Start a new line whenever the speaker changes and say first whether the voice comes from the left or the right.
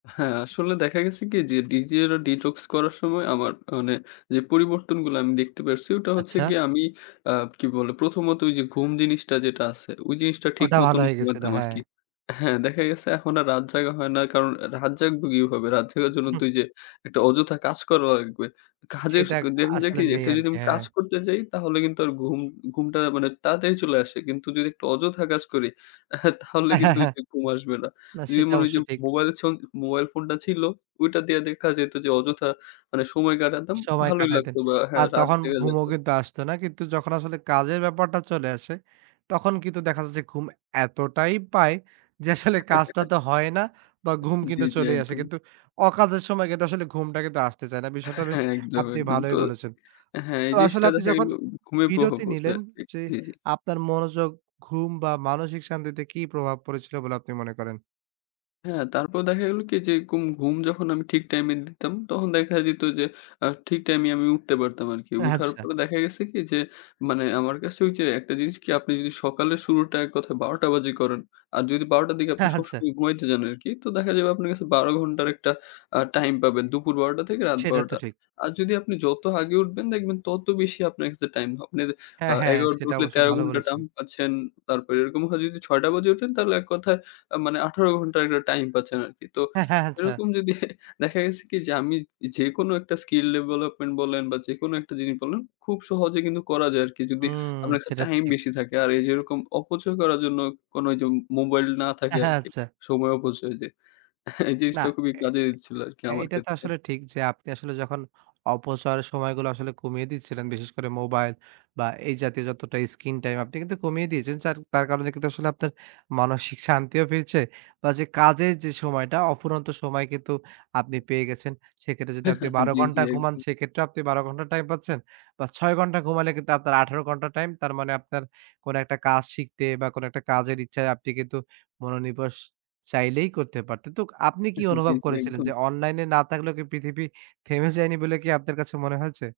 left: হ্যাঁ, আসলে দেখা গেছে কি যে, ডিজিটাল detox করার সময় আমার মানে যে পরিবর্তনগুলা আমি দেখতে পারসি, ওটা হচ্ছে
right: আচ্ছা।
left: গিয়ে আমি আ কী বলে? ১ম ত ওইযে ঘুম জিনিসটা যেটা আছে, ওই জিনিসটা ঠিক
right: ওটা ভালো
left: মতন
right: হয়ে গেছিল,
left: ঘুমাইতাম
right: হ্যাঁ।
left: আরকি। হ্যাঁ। দেখা গেছে এখন আর রাত জাগা হয় না। কারণ আ রাত জাগবো কিভাবে? রাত জাগার জন্য তো ঐযে ১ টা অযথা কাজ করা লাগবে। কাজের
right: সেটা আক
left: দেখা যায় কি?
right: আসলে
left: ১
right: নেই
left: টা যদি
right: আরকি।
left: আমি
right: হ্যাঁ।
left: কাজ করতে যাই, তাহলে কিন্তু আর ঘুম ঘুমটা মানে তাড়াতাড়ি চলে আসে। কিন্তু যদি একটু অযথা কাজ করি, তাহলে কিন্তু ঐযে ঘুম আসবে না।
right: না,
left: যদি
right: সেটা
left: মনে করি
right: অবশ্য
left: যে,
right: ঠিক।
left: মোবাইল ছল মোবাইল ফোনটা ছিল, ওইটা দিয়ে দেখা যেত যে অযথা মানে সময় কাটাতাম।
right: সময়
left: ভালোই
right: কাটাইতেন।
left: লাগতো বা হ্যাঁ?
right: আর
left: রাত
right: তখন
left: জাগা
right: ঘুমও
left: যাইতো।
right: কিন্তু আসতো না। কিন্তু যখন আসলে কাজের ব্যাপারটা চলে আসে তখন কিন্তু দেখা যাচ্ছে ঘুম এতটাই পায় যে, আসলে কাজটা তো হয় না বা, ঘুম
left: জি,
right: কিন্তু
left: জি।
right: চলেই আসে।
left: একদম।
right: কিন্তু অকাজের সময় কিন্তু আসলে ঘুমটা কিন্তু আসতে চায় না। বিষয়টা বেশ
left: হ্যাঁ। একদম,
right: আপনি
left: একদম। তো
right: ভালোই বলেছেন।
left: হ্যাঁ,
right: তো
left: এই
right: আসলে
left: জিনিসটা
right: আপনি
left: দেখা গেল
right: যখন
left: ঘু ঘুমের প্রভাব
right: বিরতি
left: পড়ছে
right: নিলেন
left: আরকি
right: যে,
left: জি, জি।
right: আপনার মনোযোগ, ঘুম বা, মানসিক শান্তিতে কি প্রভাব পড়েছিল বলে আপনি মনে করেন?
left: হ্যাঁ, তারপর দেখা গেলো কি এইযে গুম ঘুম যখন আমি ঠিক টাইমে দিতাম, তখন দেখা যেত যে, আ ঠিক টাইমে আমি উঠতে পারতাম আরকি।
right: আহ
left: উঠার
right: আচ্ছা।
left: পরে দেখা গেছে কি যে মানে আমার কাছে ওইযে একটা জিনিস কি? আপনি যদি সকালের শুরুটা এক কথায় ১২ টা বাজে করেন আর যদি ১২ টার দিকে আপনি
right: হ্যাঁ, আচ্ছা।
left: সবসময় ঘুমাইতে যান আরকি। তো দেখা যাবে আপনার কাছে ১২ ঘন্টার একটা আ টাইম পাবেন। দুপুর ১২ টা থেকে রাত
right: সেটা
left: ১২
right: তো
left: টা।
right: ঠিক।
left: আর যদি আপনি যত আগে উঠবেন, দেখবেন তত বেশি আপনার কাছে টাইম হ আপনের আ
right: হ্যাঁ, হ্যাঁ।
left: ১১ টা
right: সেটা
left: উঠলে
right: অবশ্য
left: ১৩
right: ভালো
left: ঘন্টা
right: বলেছেন।
left: টাইম পাচ্ছেন। তারপর এরকম হয় ৬ টা বাজে উঠেন তাইলে এক কথায় অ্যা মানে ১৮ ঘন্টার একটা টাইম পাচ্ছেন আরকি। তো
right: হ্যাঁ, হ্যাঁ। আচ্ছা।
left: এরকম যদি দেখা গেছে কি যে, আমি যে যেকোনো একটা skill ডেভেলপমেন্ট বলেন বা, যেকোনো একটা জিনিস বলেন খুব সহজে কিন্তু করা যায় আরকি। যদি
right: হুম।
left: আপনার কাছে
right: সেটা তো
left: টাইম
right: ঠিক।
left: বেশি থাকে। আর এইযে এরকম অপচয় করার জন্য কোন ওইযে মোবাইল না থাকে আরকি।
right: আচ্ছা।
left: সময় অপচয় যে এই
right: না।
left: জিনিসটা খুবই কাজে দিচ্ছিল আরকি
right: এ
left: আমার
right: এটা তো
left: ক্ষেত্রে।
right: আসলে ঠিক যে আপনি আসলে যখন অপচয়ের সময়গুলো আসলে কমিয়ে দিচ্ছিলেন, বিশেষ করে মোবাইল বা, এই জাতীয় যতটা screen time আপনি কিন্তু কমিয়ে দিয়েছেন। চার তার কারণে কিন্তু আসলে আপনার মানসিক শান্তিও ফিরছে। বা, যে কাজের যে সময়টা অফুরন্ত সময় কিন্তু আপনি পেয়ে গেছেন। সেক্ষেত্রে যদি আপনি ১২
left: জি, জি।
right: ঘন্টা ঘুমান
left: একদম।
right: সেক্ষেত্রেও আপনি ১২ ঘন্টা টাইম পাচ্ছেন বা, ৬ ঘন্টা ঘুমালে কিন্তু আপনার ১৮ ঘন্টা টাইম। তার মানে আপনার কোন একটা কাজ শিখতে বা, কোনো একটা কাজের ইচ্ছায় আপনি কিন্তু মনোনিনেশ চাইলেই করতে পারতেন। তো আপনি কি
left: জি,
right: অনুভব
left: জি।
right: করেছিলেন
left: একদম।
right: যে, অনলাইনে না থাকলেও পৃথিবী থেমে যায়নি বলে কি আপনার কাছে মনে হয়েছে?